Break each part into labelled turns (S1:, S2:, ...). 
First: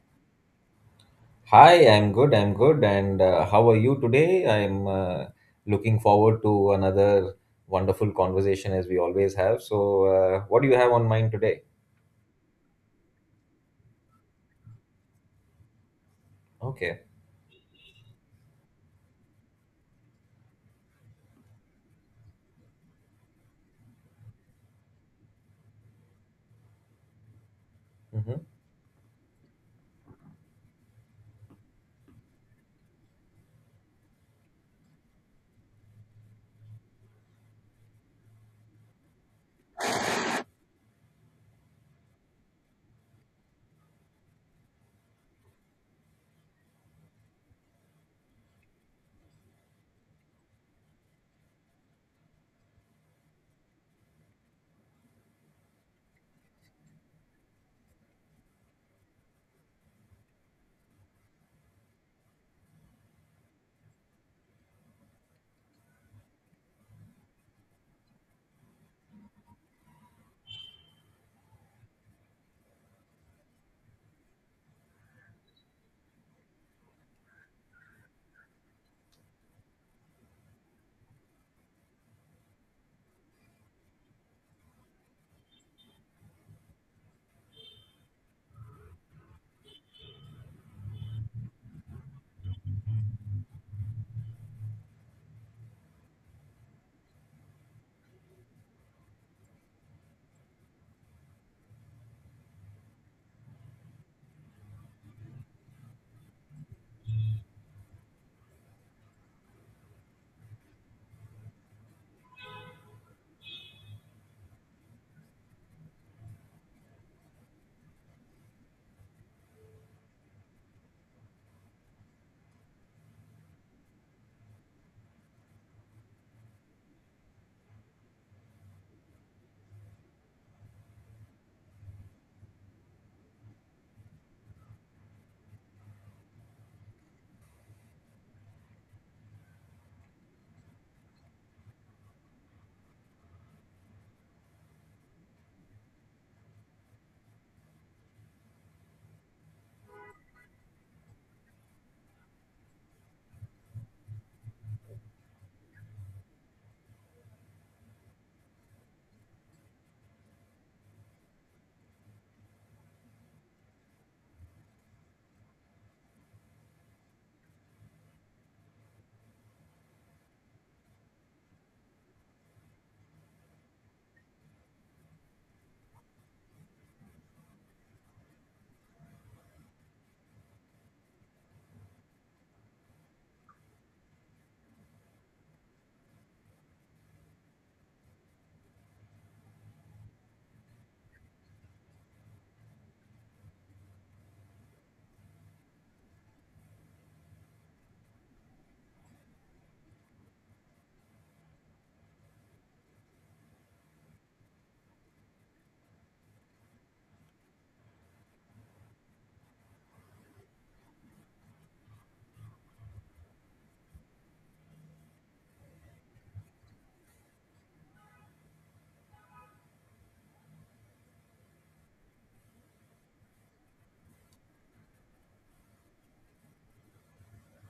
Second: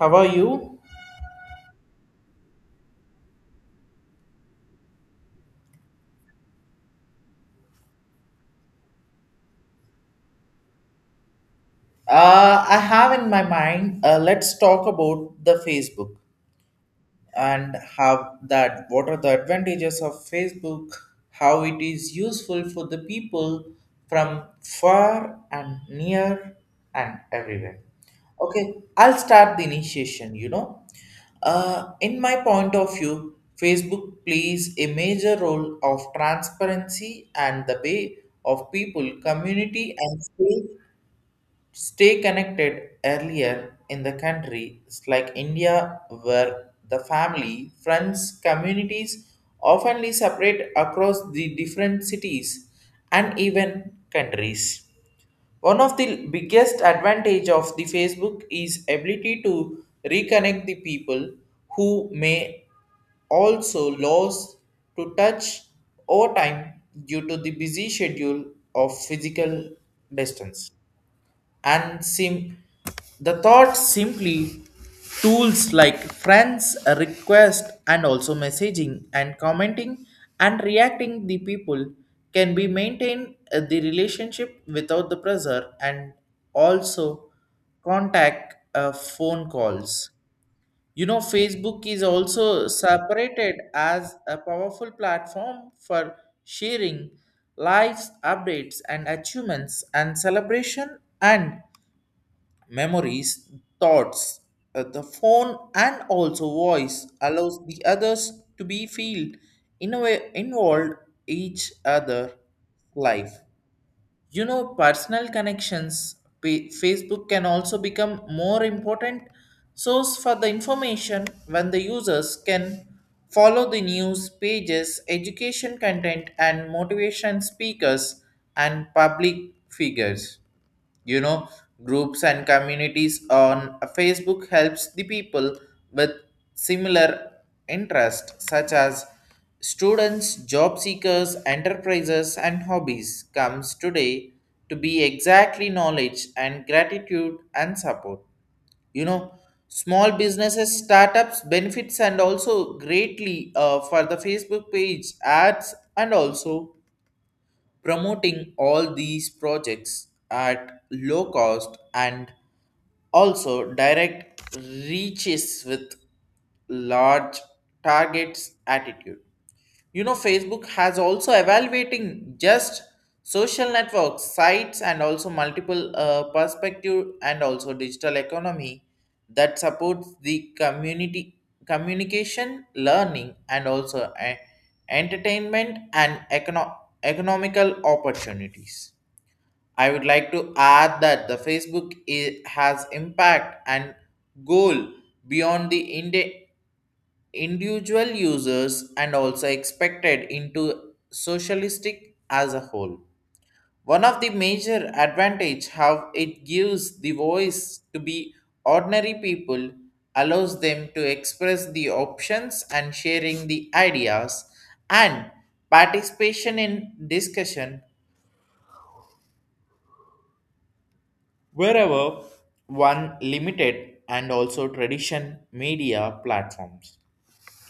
S1: How are you?
S2: Hi, I'm good. I'm good. And how are you today? I'm looking forward to another wonderful conversation as we always have. So, what do you have on mind today?
S1: I have in my mind, let's talk about the Facebook
S2: Okay.
S1: and have that what are the advantages of Facebook, how it is useful for the people from far and near and everywhere.
S2: Mhm.
S1: Okay, I'll start the initiation, you know. In my point of view, Facebook plays a major role of transparency and the way of people, community, and faith stay connected earlier in the countries like India, where the family, friends, communities oftenly separate across the different cities and even countries. One of the biggest advantage of the Facebook is ability to reconnect the people who may also lost to touch over time due to the busy schedule of physical distance and sim the thought simply tools like friends a request and also messaging and commenting and reacting the people can be maintain the relationship without the pressure and also contact phone calls. You know, facebook is also separated as a powerful platform for sharing lives updates and achievements and celebration and memories, thoughts, the phone, and also voice allows the others to be feel in a way involved each other life. You know, personal connections. Facebook can also become more important source for the information when the users can follow the news pages, education content, and motivation speakers and public figures. You know, groups and communities on facebook helps the people with similar interests such as students, job seekers, enterprises, and hobbies comes today to be exactly knowledge and gratitude and support. You know, small businesses startups benefits and also greatly for the facebook page ads and also promoting all these projects at low cost and also direct reaches with large targets attitude. You know, Facebook has also evaluating just social networks, sites, and also multiple perspective and also digital economy that supports the community communication, learning, and also entertainment and economical opportunities. I would like to add that the Facebook has impact and goal beyond the India individual users and also expected into socialistic as a whole. One of the major advantage how it gives the voice to be ordinary people allows them to express the options and sharing the ideas and participation in discussion wherever one limited and also tradition media platforms.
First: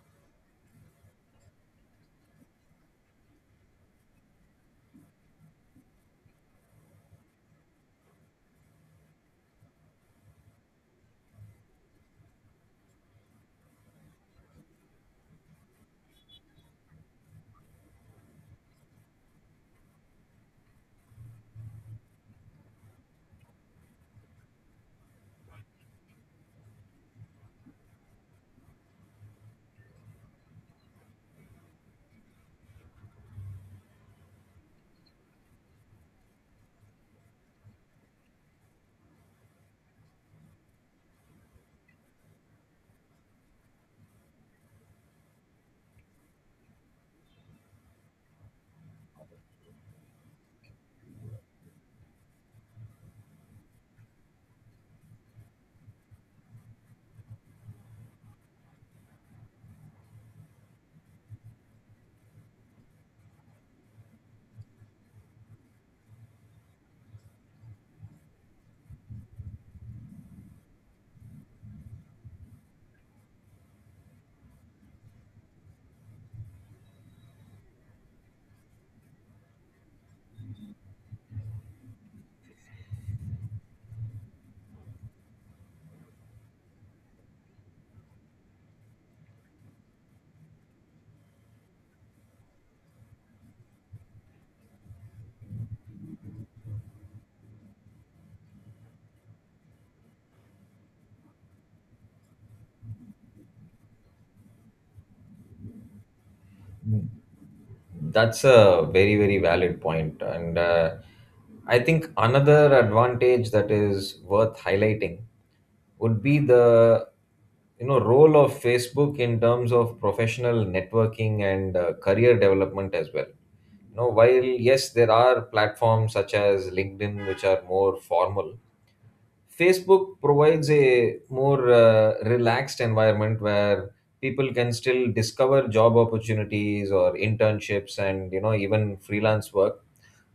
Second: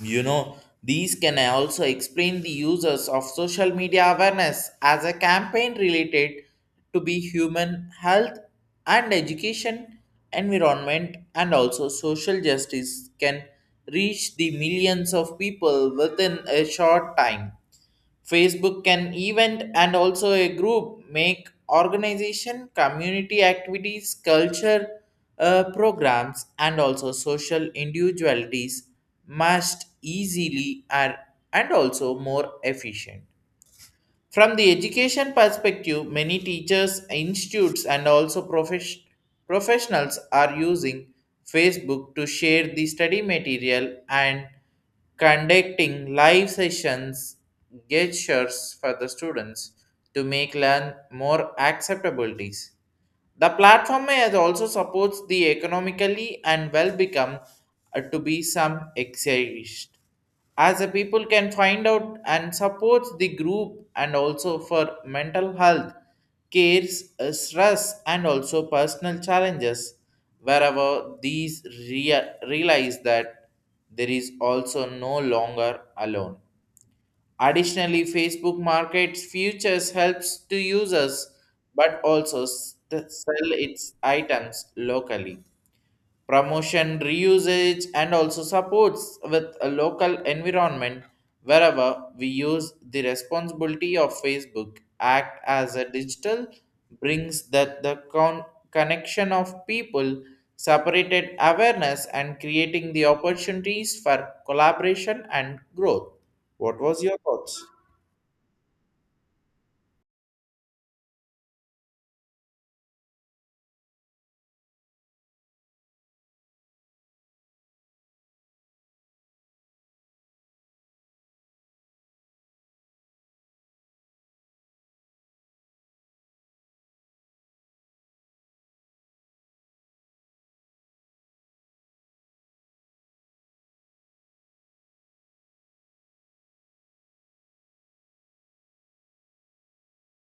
S1: You know, these can also explain the users of social media awareness as a campaign related to be human health and education, environment, and also social justice can reach the millions of people within a short time. Facebook can event and also a group make organization, community activities, culture programs, and also social individualities must easily and also more efficient. From the education perspective, many teachers, institutes, and also professionals are using Facebook to share the study material and conducting live sessions, gestures for the students to make learn more acceptabilities. The platform has also supports the economically and well become to be some exist. As the people can find out and supports the group and also for mental health, cares, stress and also personal challenges wherever these realize that there is also no longer alone. Additionally, Facebook markets futures helps to users but also to sell its items locally. Promotion, reusage, and also supports with a local environment wherever we use the responsibility of Facebook act as a digital brings that the connection of people separated awareness and creating the opportunities for collaboration and growth. What was your thoughts?
S2: That's a very, very valid point. And I think another advantage that is worth highlighting would be the role of Facebook in terms of professional networking and career development as well. You know, while yes, there are platforms such as LinkedIn which are more formal, Facebook provides a more relaxed environment where people can still discover job opportunities or internships and even freelance work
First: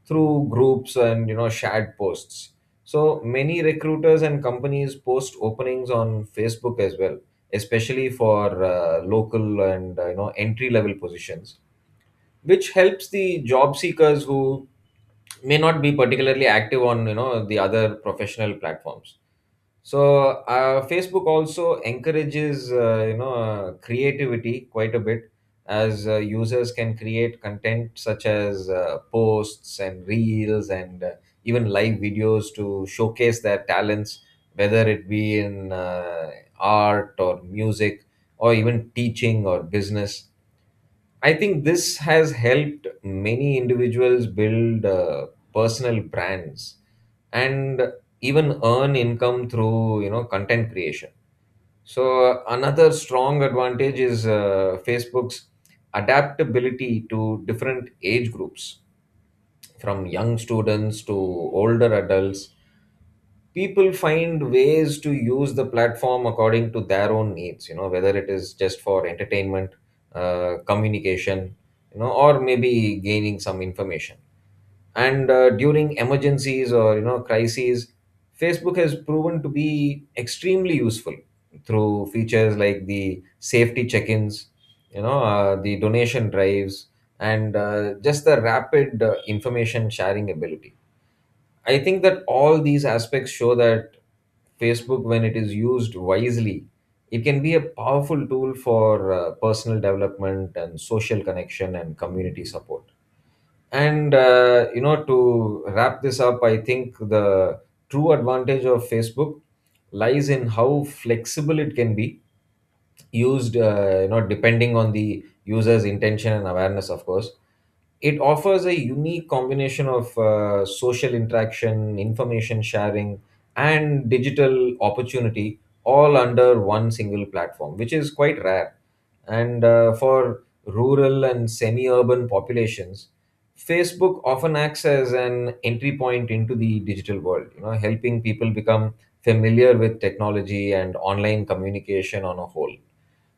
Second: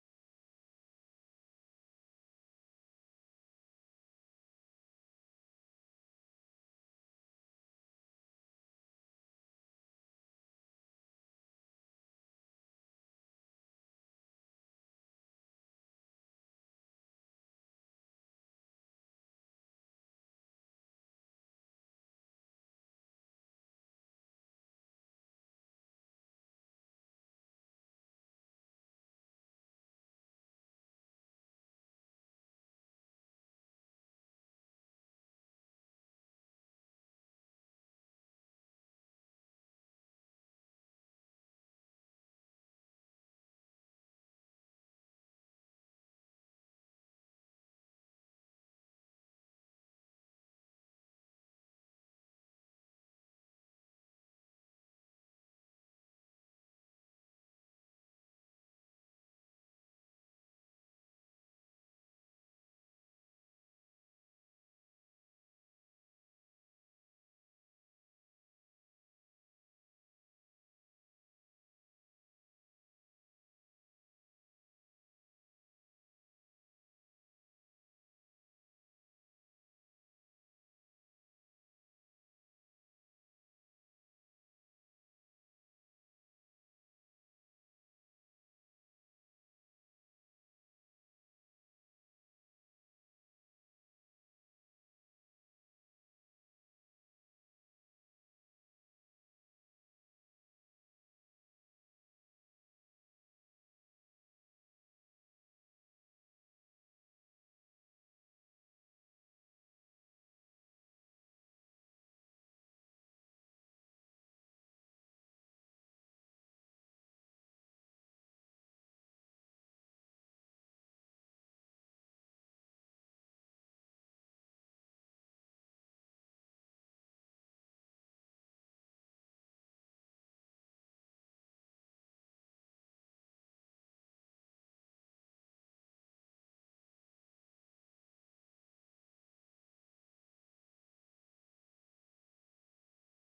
S2: through groups and shared posts. So many recruiters and companies post openings on Facebook as well, especially for local and entry level positions, which helps the job seekers who may not be particularly active on the other professional platforms. So Facebook also encourages creativity quite a bit, as users can create content such as posts and reels and even live videos to showcase their talents, whether it be in art or music or even teaching or business. I think this has helped many individuals build personal brands and even earn income through content creation. So another strong advantage is Facebook's adaptability to different age groups, from young students to older adults. People find ways to use the platform according to their own needs, whether it is just for entertainment, communication, or maybe gaining some information. And during emergencies or crises, Facebook has proven to be extremely useful through features like the safety check-ins, the donation drives, and just the rapid information sharing ability. I think that all these aspects show that Facebook, when it is used wisely, it can be a powerful tool for personal development and social connection and community support. And, to wrap this up, I think the true advantage of Facebook lies in how flexible it can be used, depending on the user's intention and awareness. Of course, it offers a unique combination of social interaction, information sharing, and digital opportunity, all under one single platform, which is quite rare. And for rural and semi-urban populations, Facebook often acts as an entry point into the digital world, helping people become familiar with technology and online communication on a whole.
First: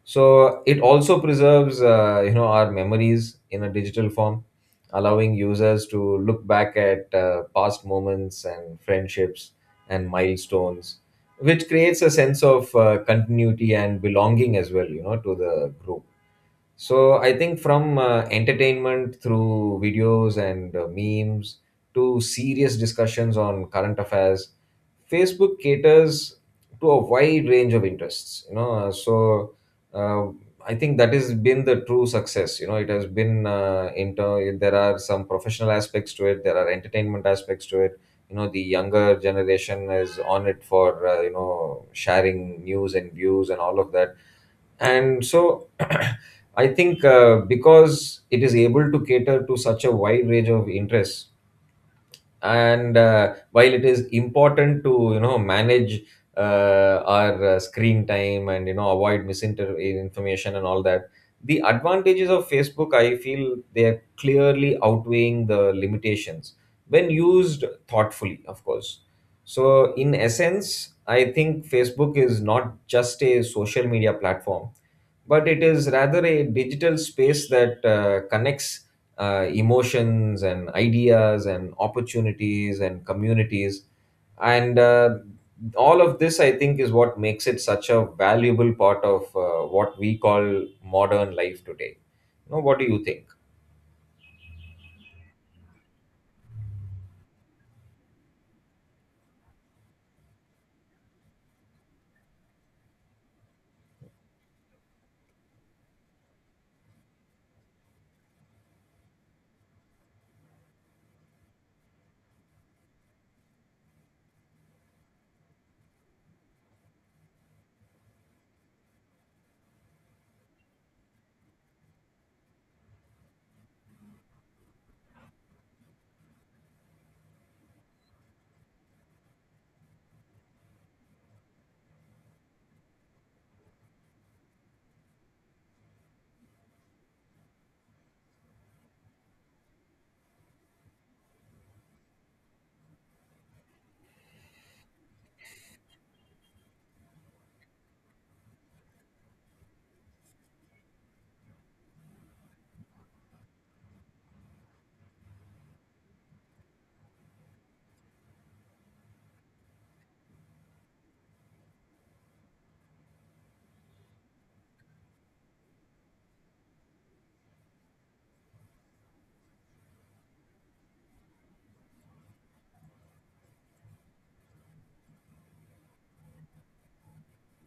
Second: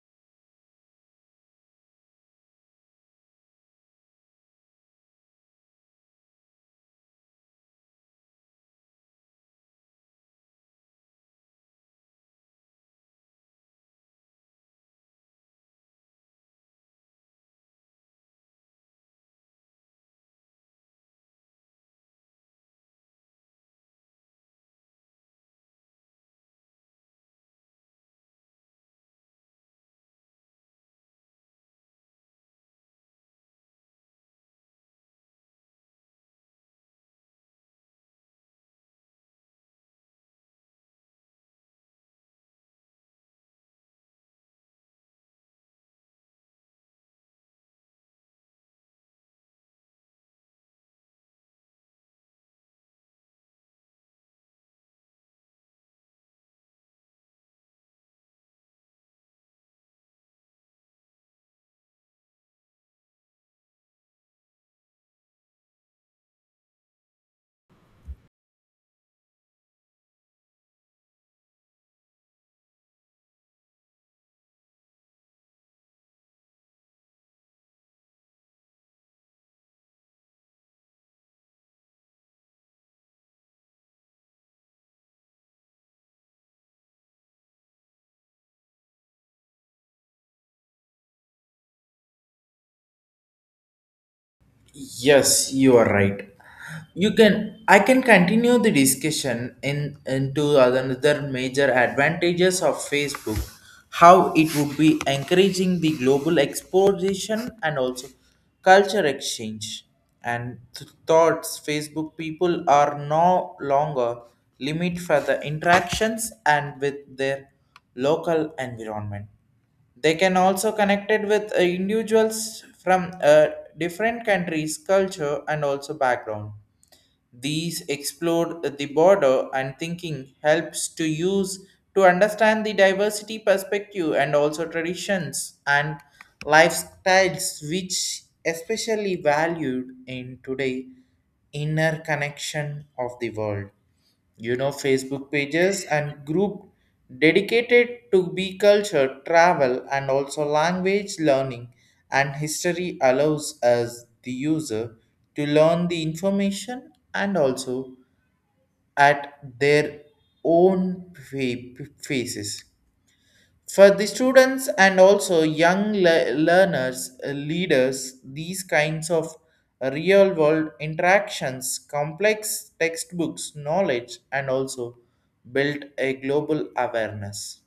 S2: So it also preserves, our memories in a digital form, allowing users to look back at past moments and friendships and milestones, which creates a sense of continuity and belonging as well, you know, to the group. So I think from entertainment through videos and memes to serious discussions on current affairs, Facebook caters to a wide range of interests. You know, so uh, I think that has been the true success. You know, it has been inter. There are some professional aspects to it. There are entertainment aspects to it. You know, the younger generation is on it for sharing news and views and all of that, and so I think because it is able to cater to such a wide range of interests, and while it is important to manage our screen time and avoid misinformation and all that, the advantages of Facebook, I feel, they are clearly outweighing the limitations when used thoughtfully, of course. So in essence, I think Facebook is not just a social media platform, but it is rather a digital space that connects emotions and ideas and opportunities and communities, and all of this, I think, is what makes it such a valuable part of what we call modern life today. You know, what do you think?
S1: Yes, you are right. You can I can continue the discussion in into another major advantages of Facebook, how it would be encouraging the global exploration and also culture exchange and thoughts. Facebook people are no longer limit for the interactions and with their local environment. They can also connected with individuals from different countries, culture, and also background. These explore the border and thinking helps to use to understand the diversity perspective and also traditions and lifestyles, which especially valued in today inner connection of the world. You know, facebook pages and group dedicated to be culture, travel, and also language learning and history allows us the user to learn the information and also at their own paces for the students and also young learners, leaders. These kinds of real world interactions, complex textbooks, knowledge, and also build a global awareness.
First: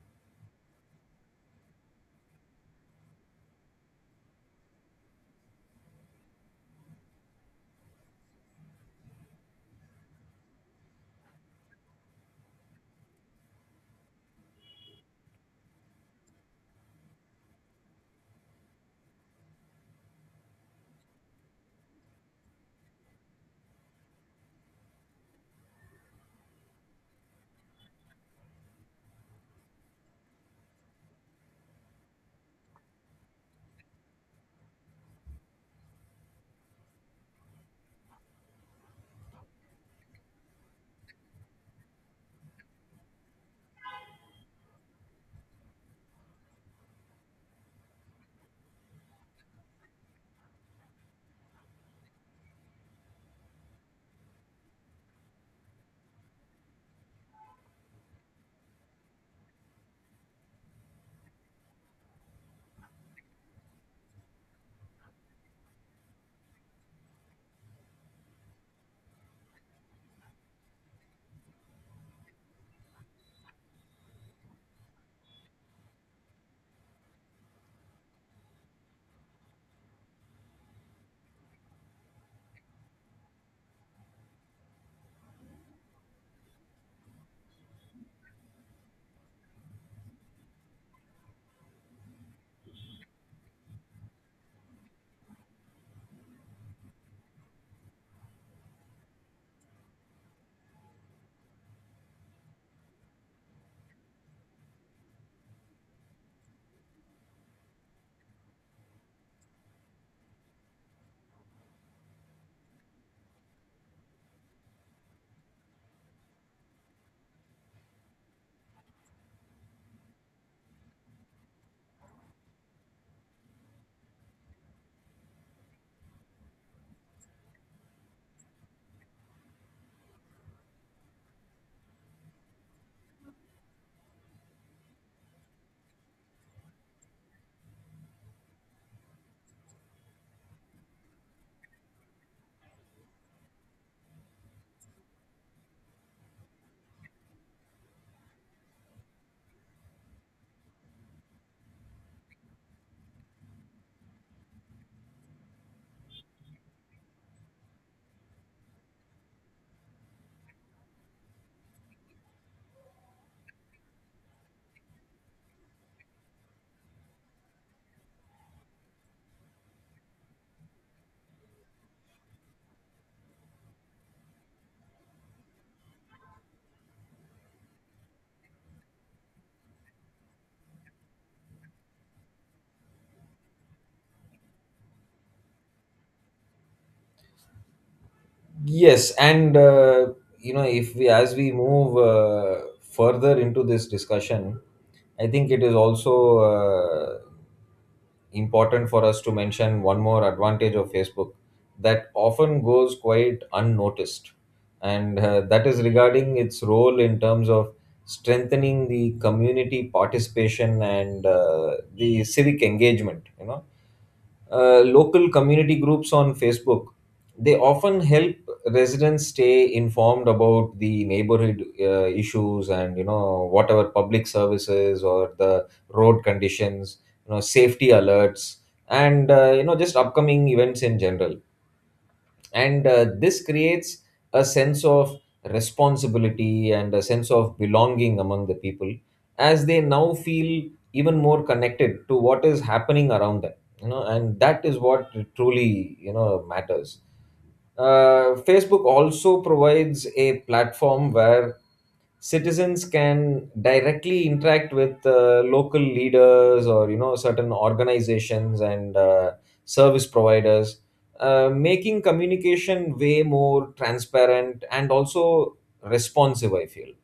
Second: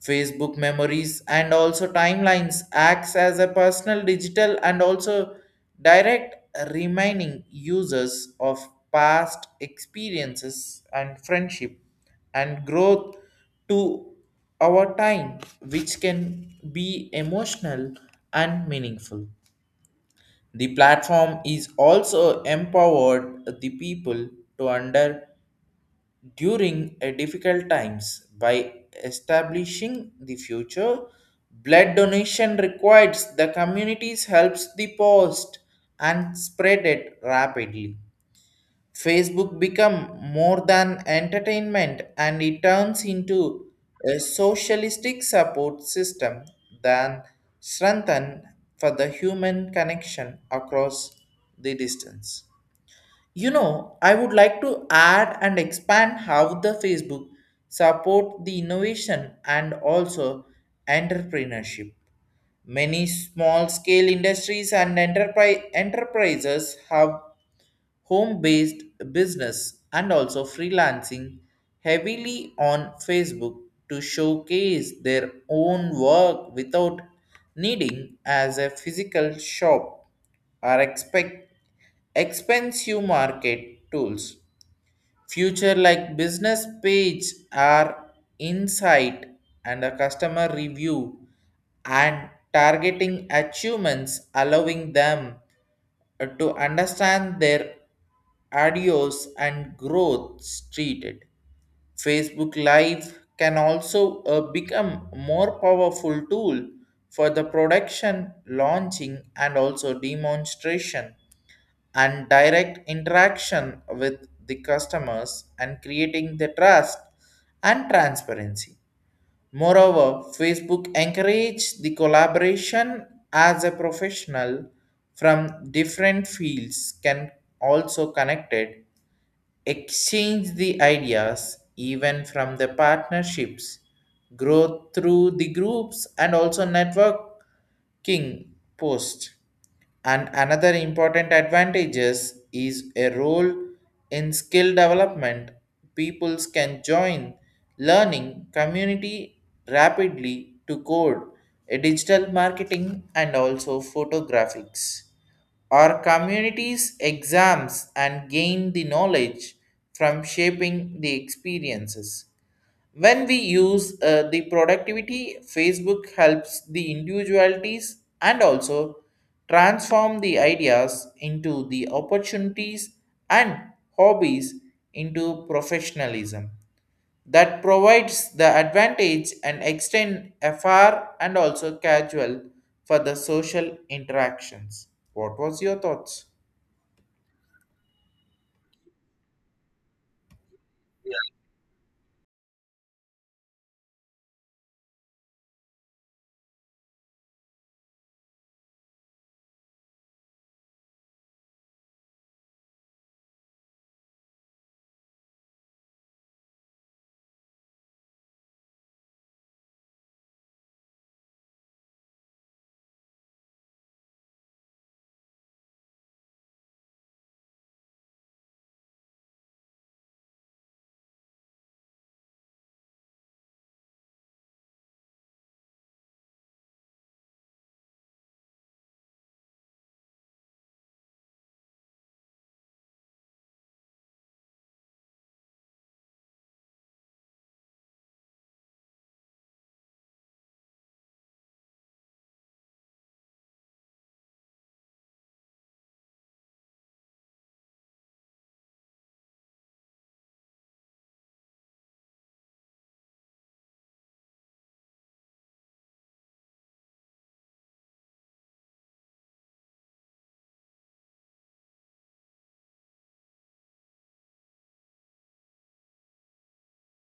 S1: Facebook memories and also timelines acts as a personal digital and also direct reminding users of past experiences and friendship and growth to our time, which can be emotional and meaningful. The platform is also empowered the people to under during a difficult times by establishing the future blood donation requires the communities helps the post and spread it rapidly. Facebook become more than entertainment and it turns into a socialistic support system than strengthen for the human connection across the distance. You know, I would like to add and expand how the Facebook support the innovation and also entrepreneurship. Many small scale industries and enterprises have home based business and also freelancing heavily on Facebook to showcase their own work without needing as a physical shop are expect expensive market tools, future like business page are insight and a customer review and targeting achievements allowing them to understand their adios and growth treated. Facebook Live can also become more powerful tool for the production, launching and also demonstration and direct interaction with the customers and creating the trust and transparency. Moreover, Facebook encourage the collaboration as a professional from different fields can also connected, exchange the ideas even from the partnerships, growth through the groups and also networking post. And another important advantages is a role in skill development. Peoples can join learning community rapidly to code, a digital marketing and also photographics, or communities exams and gain the knowledge from shaping the experiences. When we use the productivity, Facebook helps the individualities and also transform the ideas into the opportunities and hobbies into professionalism that provides the advantage and extend afar and also casual for the social interactions. What was your thoughts?
S2: Yes, and, if we, as we move further into this discussion, I think it is also important for us to mention one more advantage of Facebook that often goes quite unnoticed, and that is regarding its role in terms of strengthening the community participation and the civic engagement. You know, local community groups on Facebook. They often help residents stay informed about the neighborhood issues and, you know, whatever public services or the road conditions, you know, safety alerts, and just upcoming events in general. And this creates a sense of responsibility and a sense of belonging among the people, as they now feel even more connected to what is happening around them. You know, and that is what truly, you know, matters. Facebook also provides a platform where citizens can directly interact with local leaders or, you know, certain organizations and service providers, making communication way more transparent and also responsive, I feel. You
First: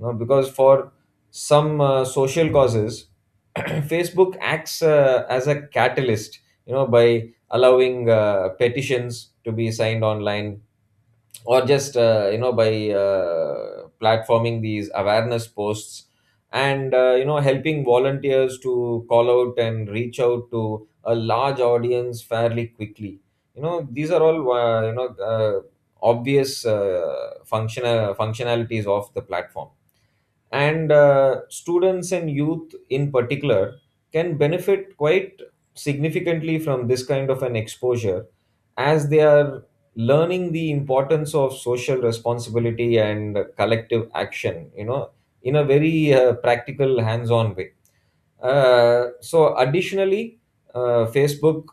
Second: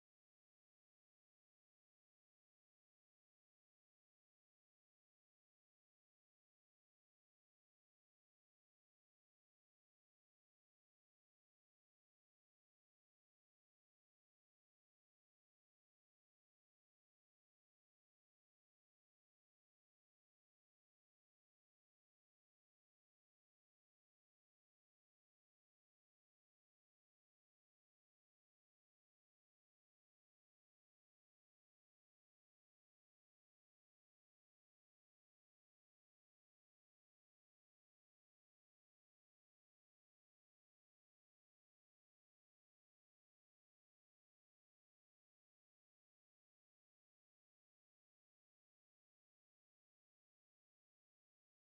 S2: know, because for some social causes, Facebook acts as a catalyst, you know, by allowing petitions to be signed online, or just by platforming these awareness posts, and helping volunteers to call out and reach out to a large audience fairly quickly. You know, these are all obvious functionalities of the platform. And students and youth in particular can benefit quite significantly from this kind of an exposure, as they are learning the importance of social responsibility and collective action, you know, in a very practical, hands on way. So additionally, Facebook,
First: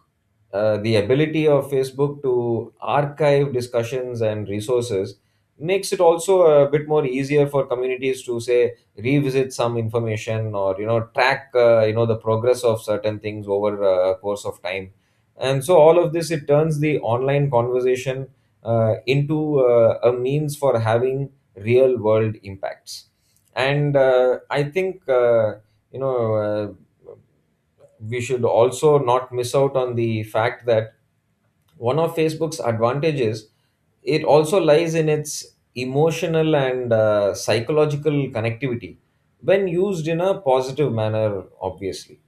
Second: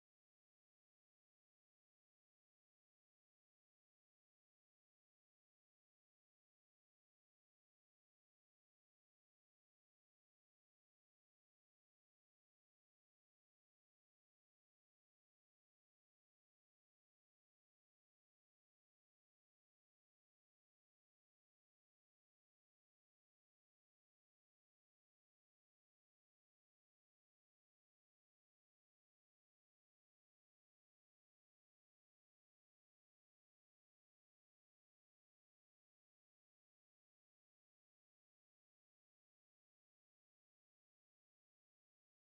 S2: the ability of Facebook to archive discussions and resources makes it also a bit more easier for communities to say revisit some information or, you know, track the progress of certain things over a course of time. And so all of this, it turns the online conversation into a means for having real world impacts. And I think you know uh, we should also not miss out on the fact that one of Facebook's advantages, it also lies in its emotional and psychological connectivity when used in a positive manner, obviously.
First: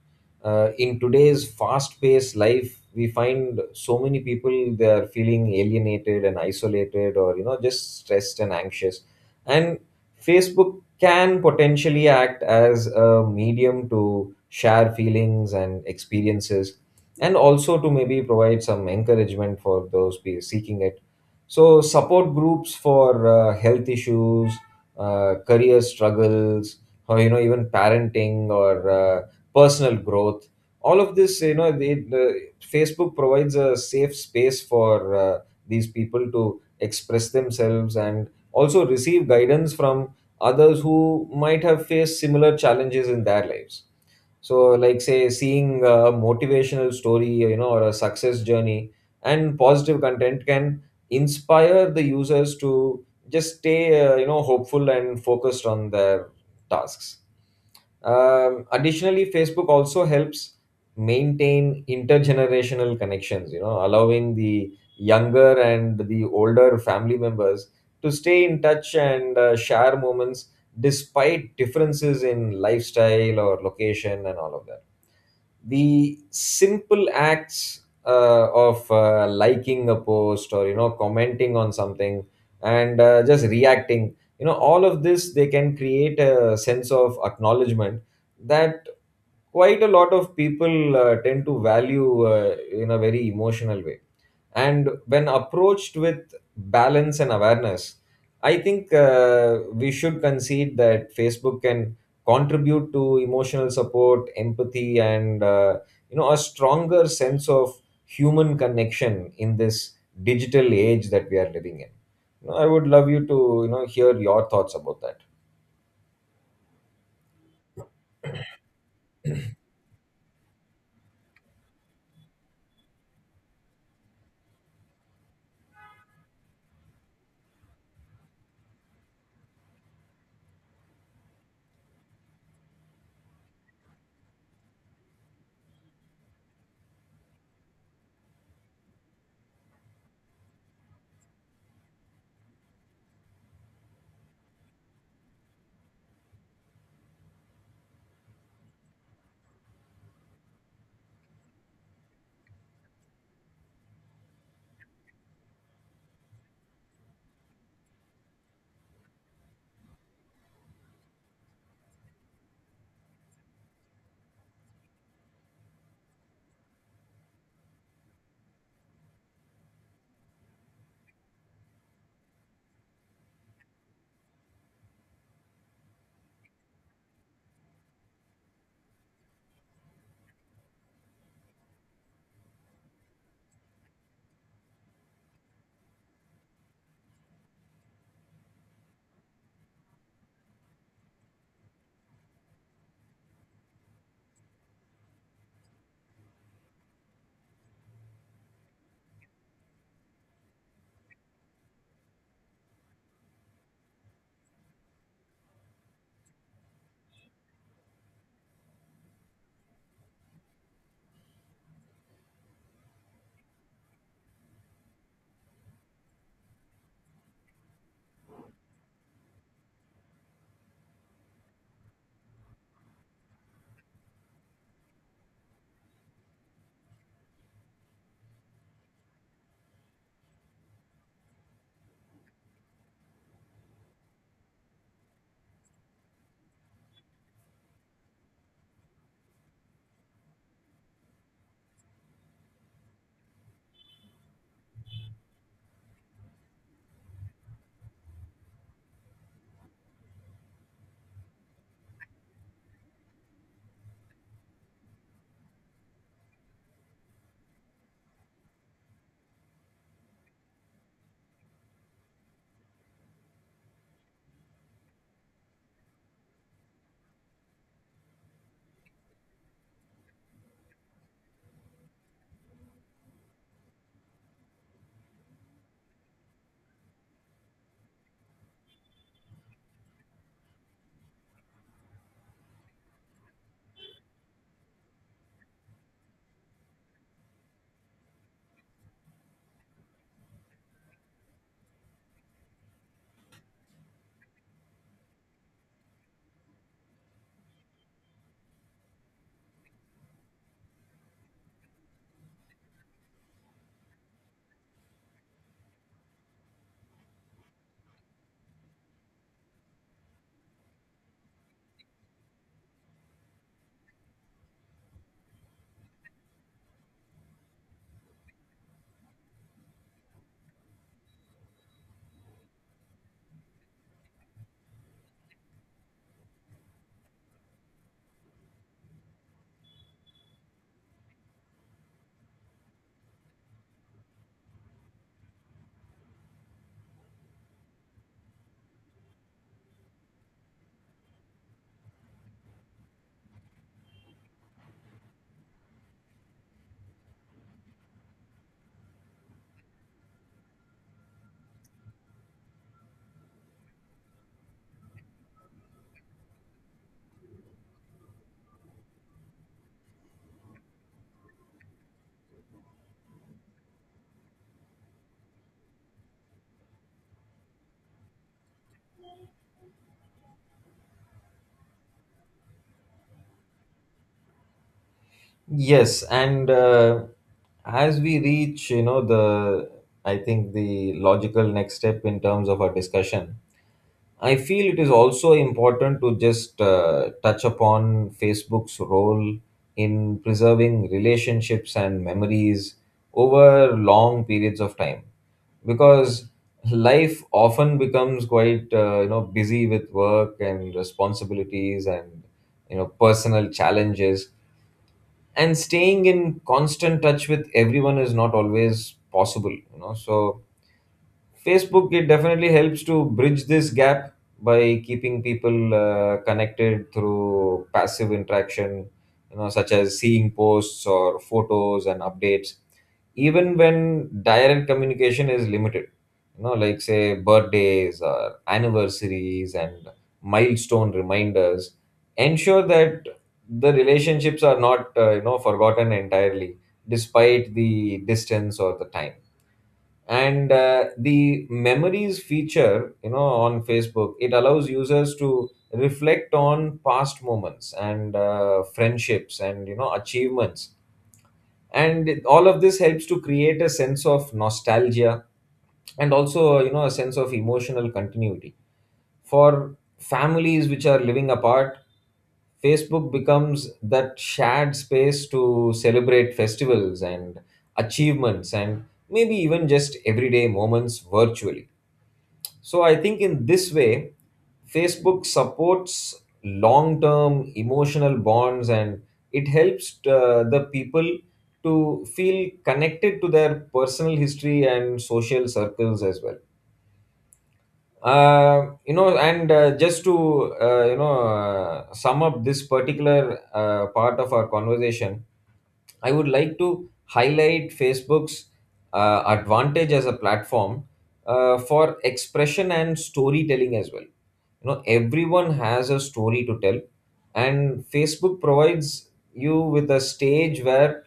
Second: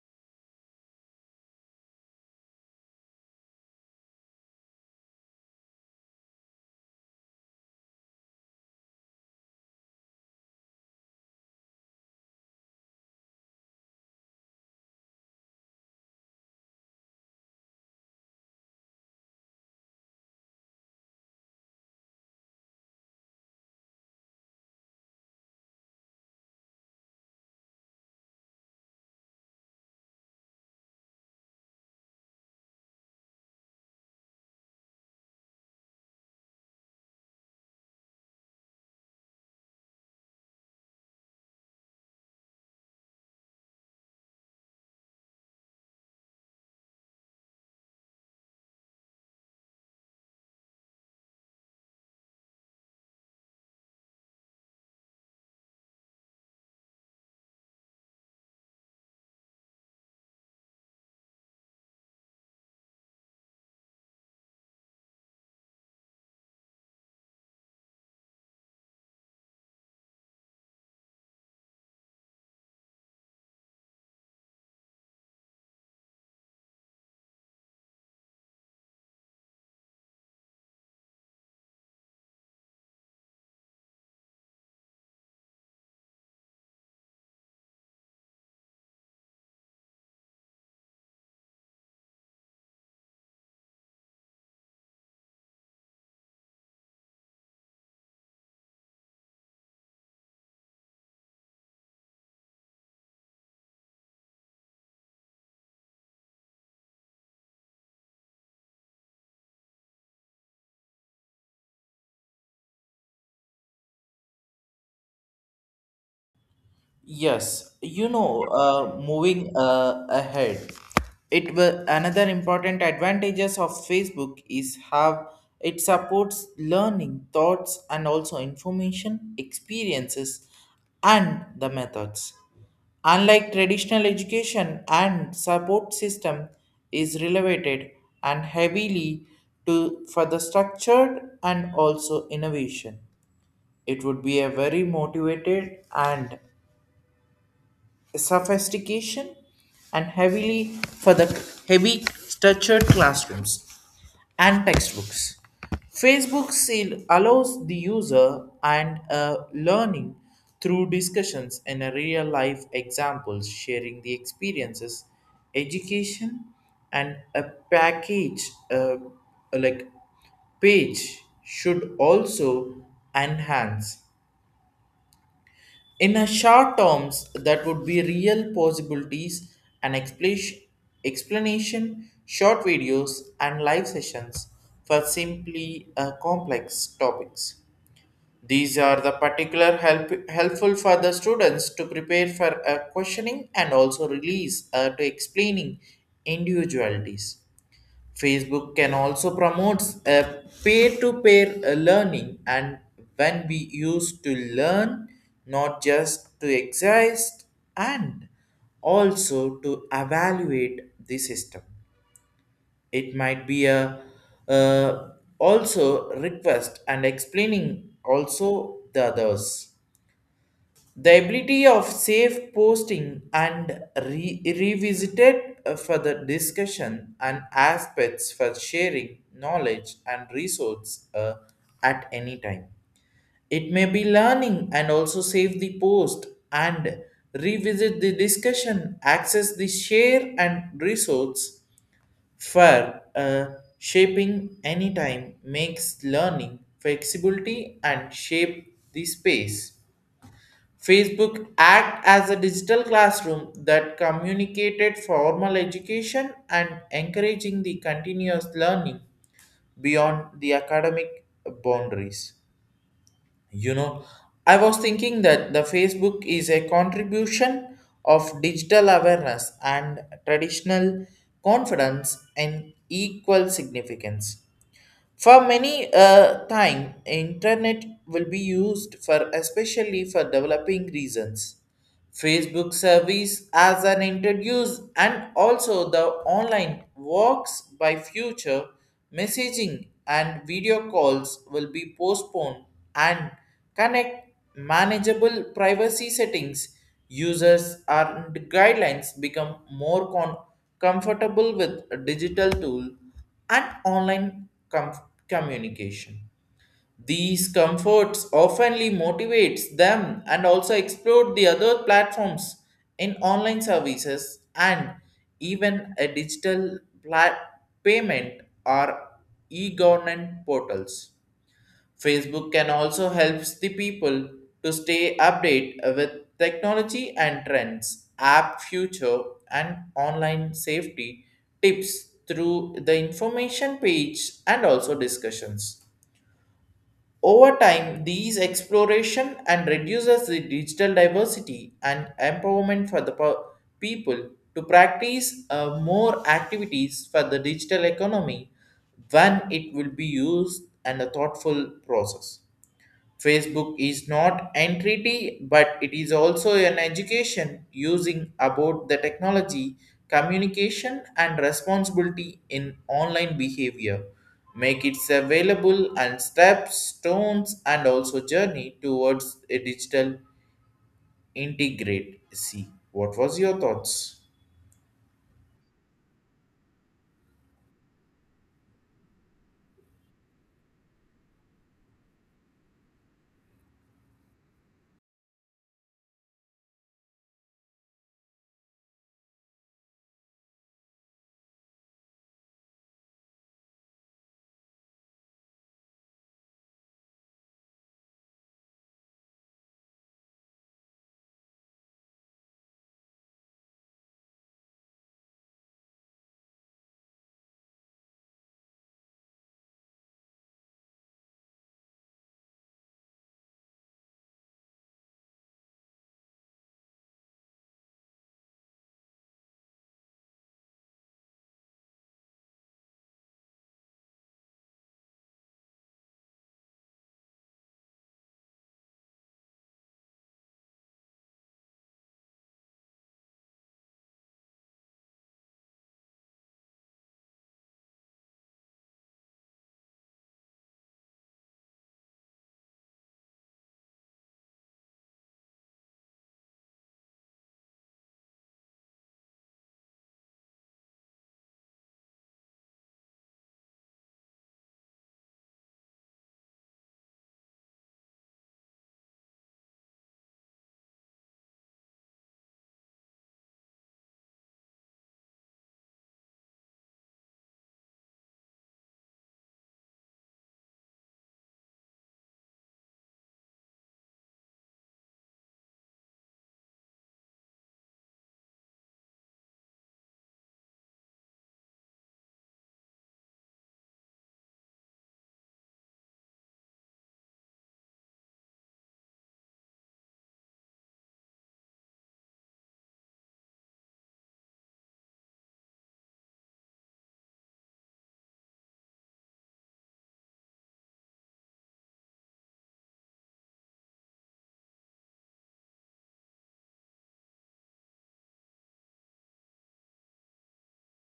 S2: In today's fast-paced life, we find so many people they are feeling alienated and isolated, or, you know, just stressed and anxious, and Facebook can potentially act as a medium to share feelings and experiences, and also to maybe provide some encouragement for those seeking it. So support groups for health issues, career struggles, or, you know, even parenting or personal growth, all of this, you know, the Facebook provides a safe space for these people to express themselves and also receive guidance from others who might have faced similar challenges in their lives. So like say seeing a motivational story, you know, or a success journey and positive content, can inspire the users to just stay, hopeful and focused on their tasks. Additionally, Facebook also helps maintain intergenerational connections, you know, allowing the younger and the older family members to stay in touch and share moments despite differences in lifestyle or location and all of that. The simple acts of liking a post or, you know, commenting on something, and just reacting, you know, all of this, they can create a sense of acknowledgement that quite a lot of people tend to value in a very emotional way. And when approached with balance and awareness, I think we should concede that Facebook can contribute to emotional support, empathy, and a stronger sense of human connection in this digital age that we are living in. You know, I would love you to, you know, hear your thoughts about that.
S1: Yes, you know, moving ahead, it will another important advantages of Facebook is how it supports learning, thoughts, and also information, experiences, and the methods. Unlike traditional education and support system is related and heavily to for the structured and also innovation. It would be a very motivated and sophistication and heavily for the heavy structured classrooms and textbooks. Facebook still allows the user and learning through discussions and a real life examples, sharing the experiences, education, and a package like page should also enhance in a short terms, that would be real possibilities and explanation, short videos, and live sessions for simply complex topics. These are the particular helpful for the students to prepare for a questioning and also release to explaining individualities. Facebook can also promotes a peer-to-peer learning and when we use to learn not just to exist and also to evaluate the system. It might be a uh, also request and explaining also the others the ability of safe posting and revisited for the discussion and aspects for sharing knowledge and resource at any time. It may be learning and also save the post and revisit the discussion, access the share and resource for shaping anytime makes learning flexibility and shape the space. Facebook act as a digital classroom that communicated formal education and encouraging the continuous learning beyond the academic boundaries. You know, I was thinking that the Facebook is a contribution of digital awareness and traditional confidence in equal significance. For many time, internet will be used for especially for developing reasons. Facebook service as an introduce and also the online works by future messaging and video calls will be postponed and connect manageable privacy settings users and guidelines become more comfortable with a digital tool and online communication. These comforts oftenly motivates them and also explore the other platforms in online services and even a digital plat- payment or e-government portals. Facebook can also helps the people to stay update with technology and trends, app future and online safety tips through the information page and also discussions. Over time, these exploration and reduces the digital diversity and empowerment for the people to practice more activities for the digital economy when it will be used and a thoughtful process. Facebook is not entreaty, but it is also an education using about the technology, communication, and responsibility in online behavior. Make it available and steps, stones, and also journey towards a digital integrate. See, what was your thoughts?
S2: Yes, and as we reach, you know, the, I think the logical next step in terms of our discussion, I feel it is also important to just touch upon Facebook's role in preserving relationships and memories over long periods of time, because life often becomes quite busy with work and responsibilities and, you know, personal challenges, and staying in constant touch with everyone is not always possible, you know. So Facebook, it definitely helps to bridge this gap by keeping people connected through passive interaction, you know, such as seeing posts or photos and updates, even when direct communication is limited. You know, like say birthdays or anniversaries and milestone reminders, ensure that the relationships are not, forgotten entirely despite the distance or the time. And the memories feature, you know, on Facebook, it allows users to reflect on past moments and friendships and, you know, achievements, and all of this helps to create a sense of nostalgia and also, you know, a sense of emotional continuity. For families which are living apart, Facebook becomes that shared space to celebrate festivals and achievements and maybe even just everyday moments virtually. So I think in this way, Facebook supports long term emotional bonds, and it helps the people to feel connected to their personal history and social circles as well. And just to, sum up this particular part of our conversation, I would like to highlight Facebook's advantage as a platform for expression and storytelling as well. You know, everyone has a story to tell, and Facebook provides you with a stage where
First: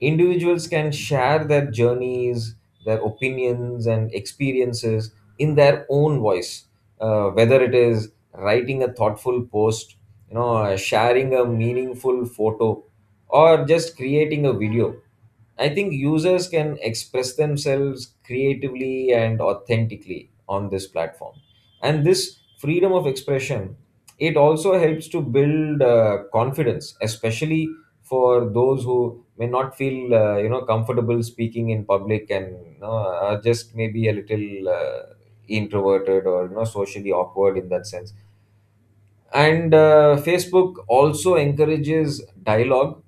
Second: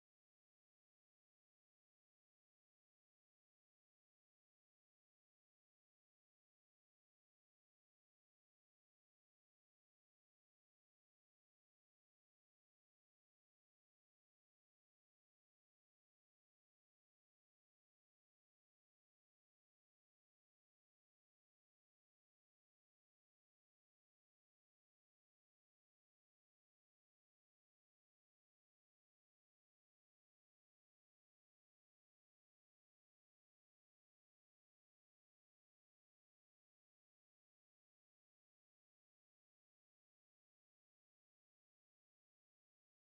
S2: individuals can share their journeys, their opinions and experiences in their own voice, whether it is writing a thoughtful post, sharing a meaningful photo, or just creating a video. I think users can express themselves creatively and authentically on this platform, and this freedom of expression, it also helps to build confidence, especially for those who may not feel comfortable speaking in public, and, you know, are just maybe a little introverted or, you know, socially awkward in that sense. And Facebook also encourages dialogue,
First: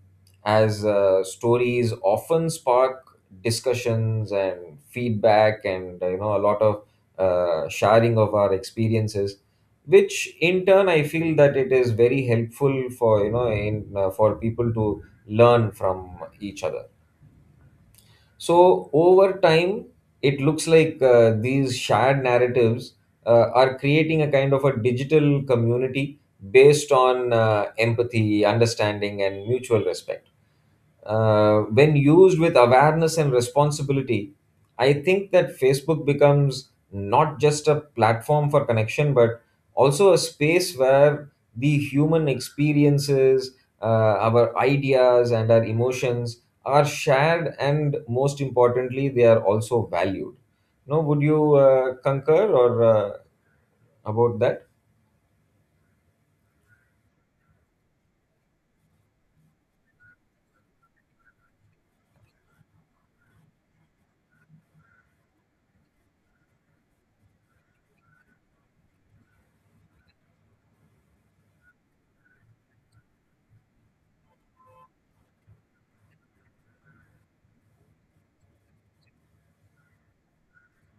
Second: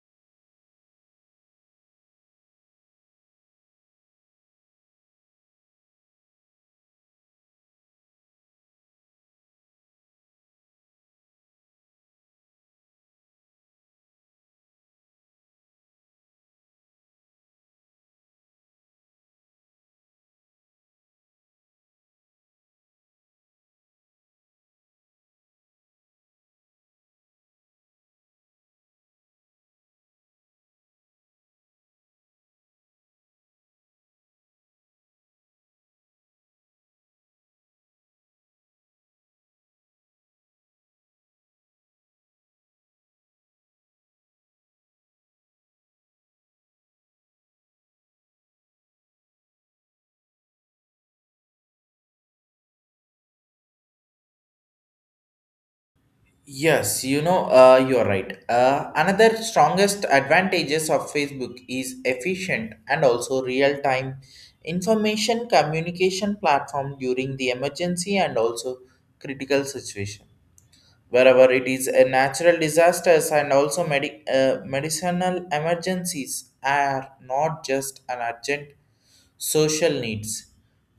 S2: as stories often spark discussions and feedback and, a lot of sharing of our experiences, which in turn I feel that it is very helpful for, you know, in for people to learn from each other. So over time, it looks like these shared narratives are creating a kind of a digital community based on empathy, understanding, and mutual respect. When used with awareness and responsibility, I think that Facebook becomes not just a platform for connection, but also a space where the human experiences, our ideas, and our emotions are shared, and most importantly, they are also valued. No, would you concur or about that?
S1: Yes, you know, you're right. Another strongest advantages of Facebook is efficient and also real-time information communication platform during the emergency and also critical situation wherever it is a natural disasters and also medicinal emergencies are not just an urgent social needs.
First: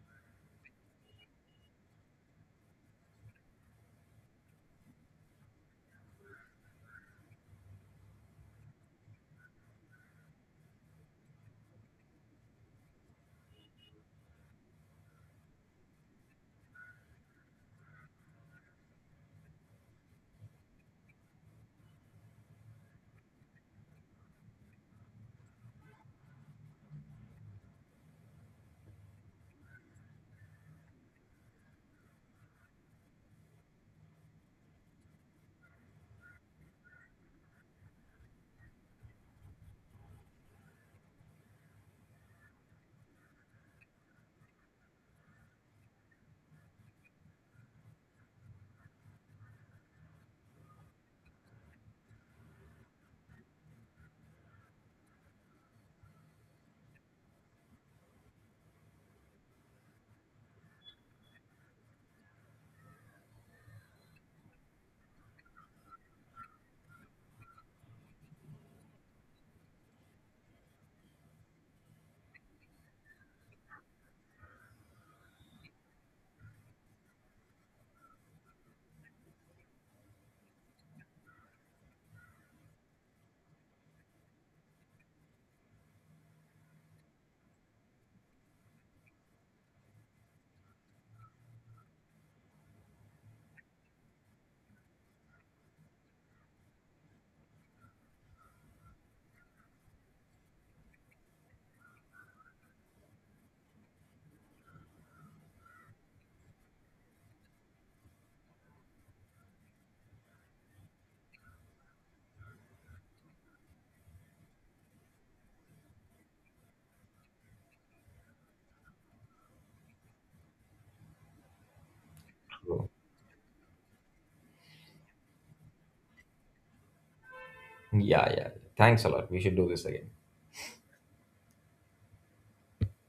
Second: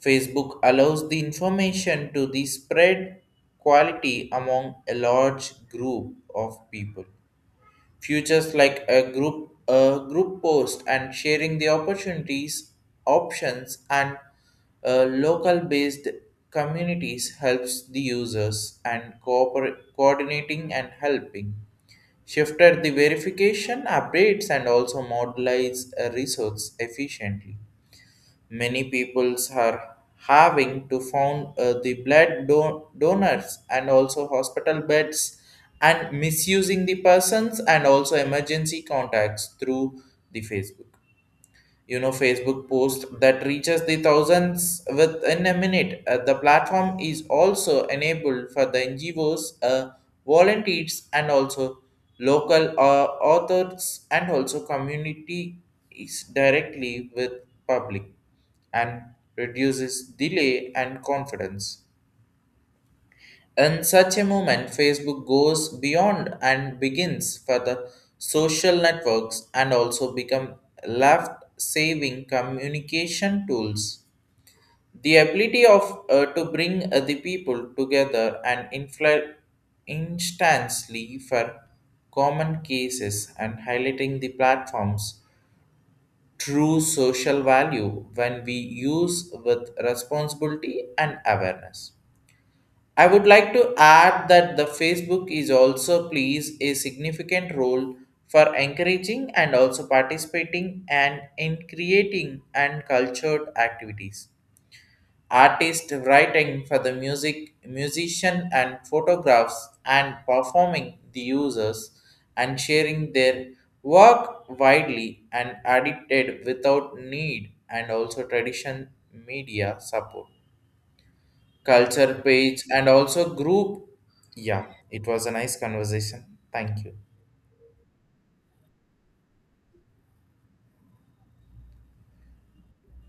S1: Facebook allows the information to be spread quality among a large group of people. Futures like a group post and sharing the opportunities, options and local based communities helps the users and coordinating and helping shifted the verification updates and also modelize resource efficiently. Many peoples are having to found the donors and also hospital beds and misusing the persons and also emergency contacts through the Facebook. You know, facebook post that reaches the thousands within a minute. The platform is also enabled for the NGOs, uh, volunteers and also local authors and also community is directly with public and reduces delay and confidence. In such a moment, Facebook goes beyond and begins for the social networks and also become life saving communication tools. The ability of to bring the people together and instantly for common cases and highlighting the platforms true social value when we use with responsibility and awareness. I would like to add that the Facebook is also plays a significant role for encouraging and also participating and in creating and cultured activities. Artists writing for the music, musician and photographs and performing the users and sharing their work widely and edited without need and also tradition media support culture page and also group. Yeah, it was a nice conversation. Thank you.
S2: Yeah, yeah. Thanks a lot. We should do this again.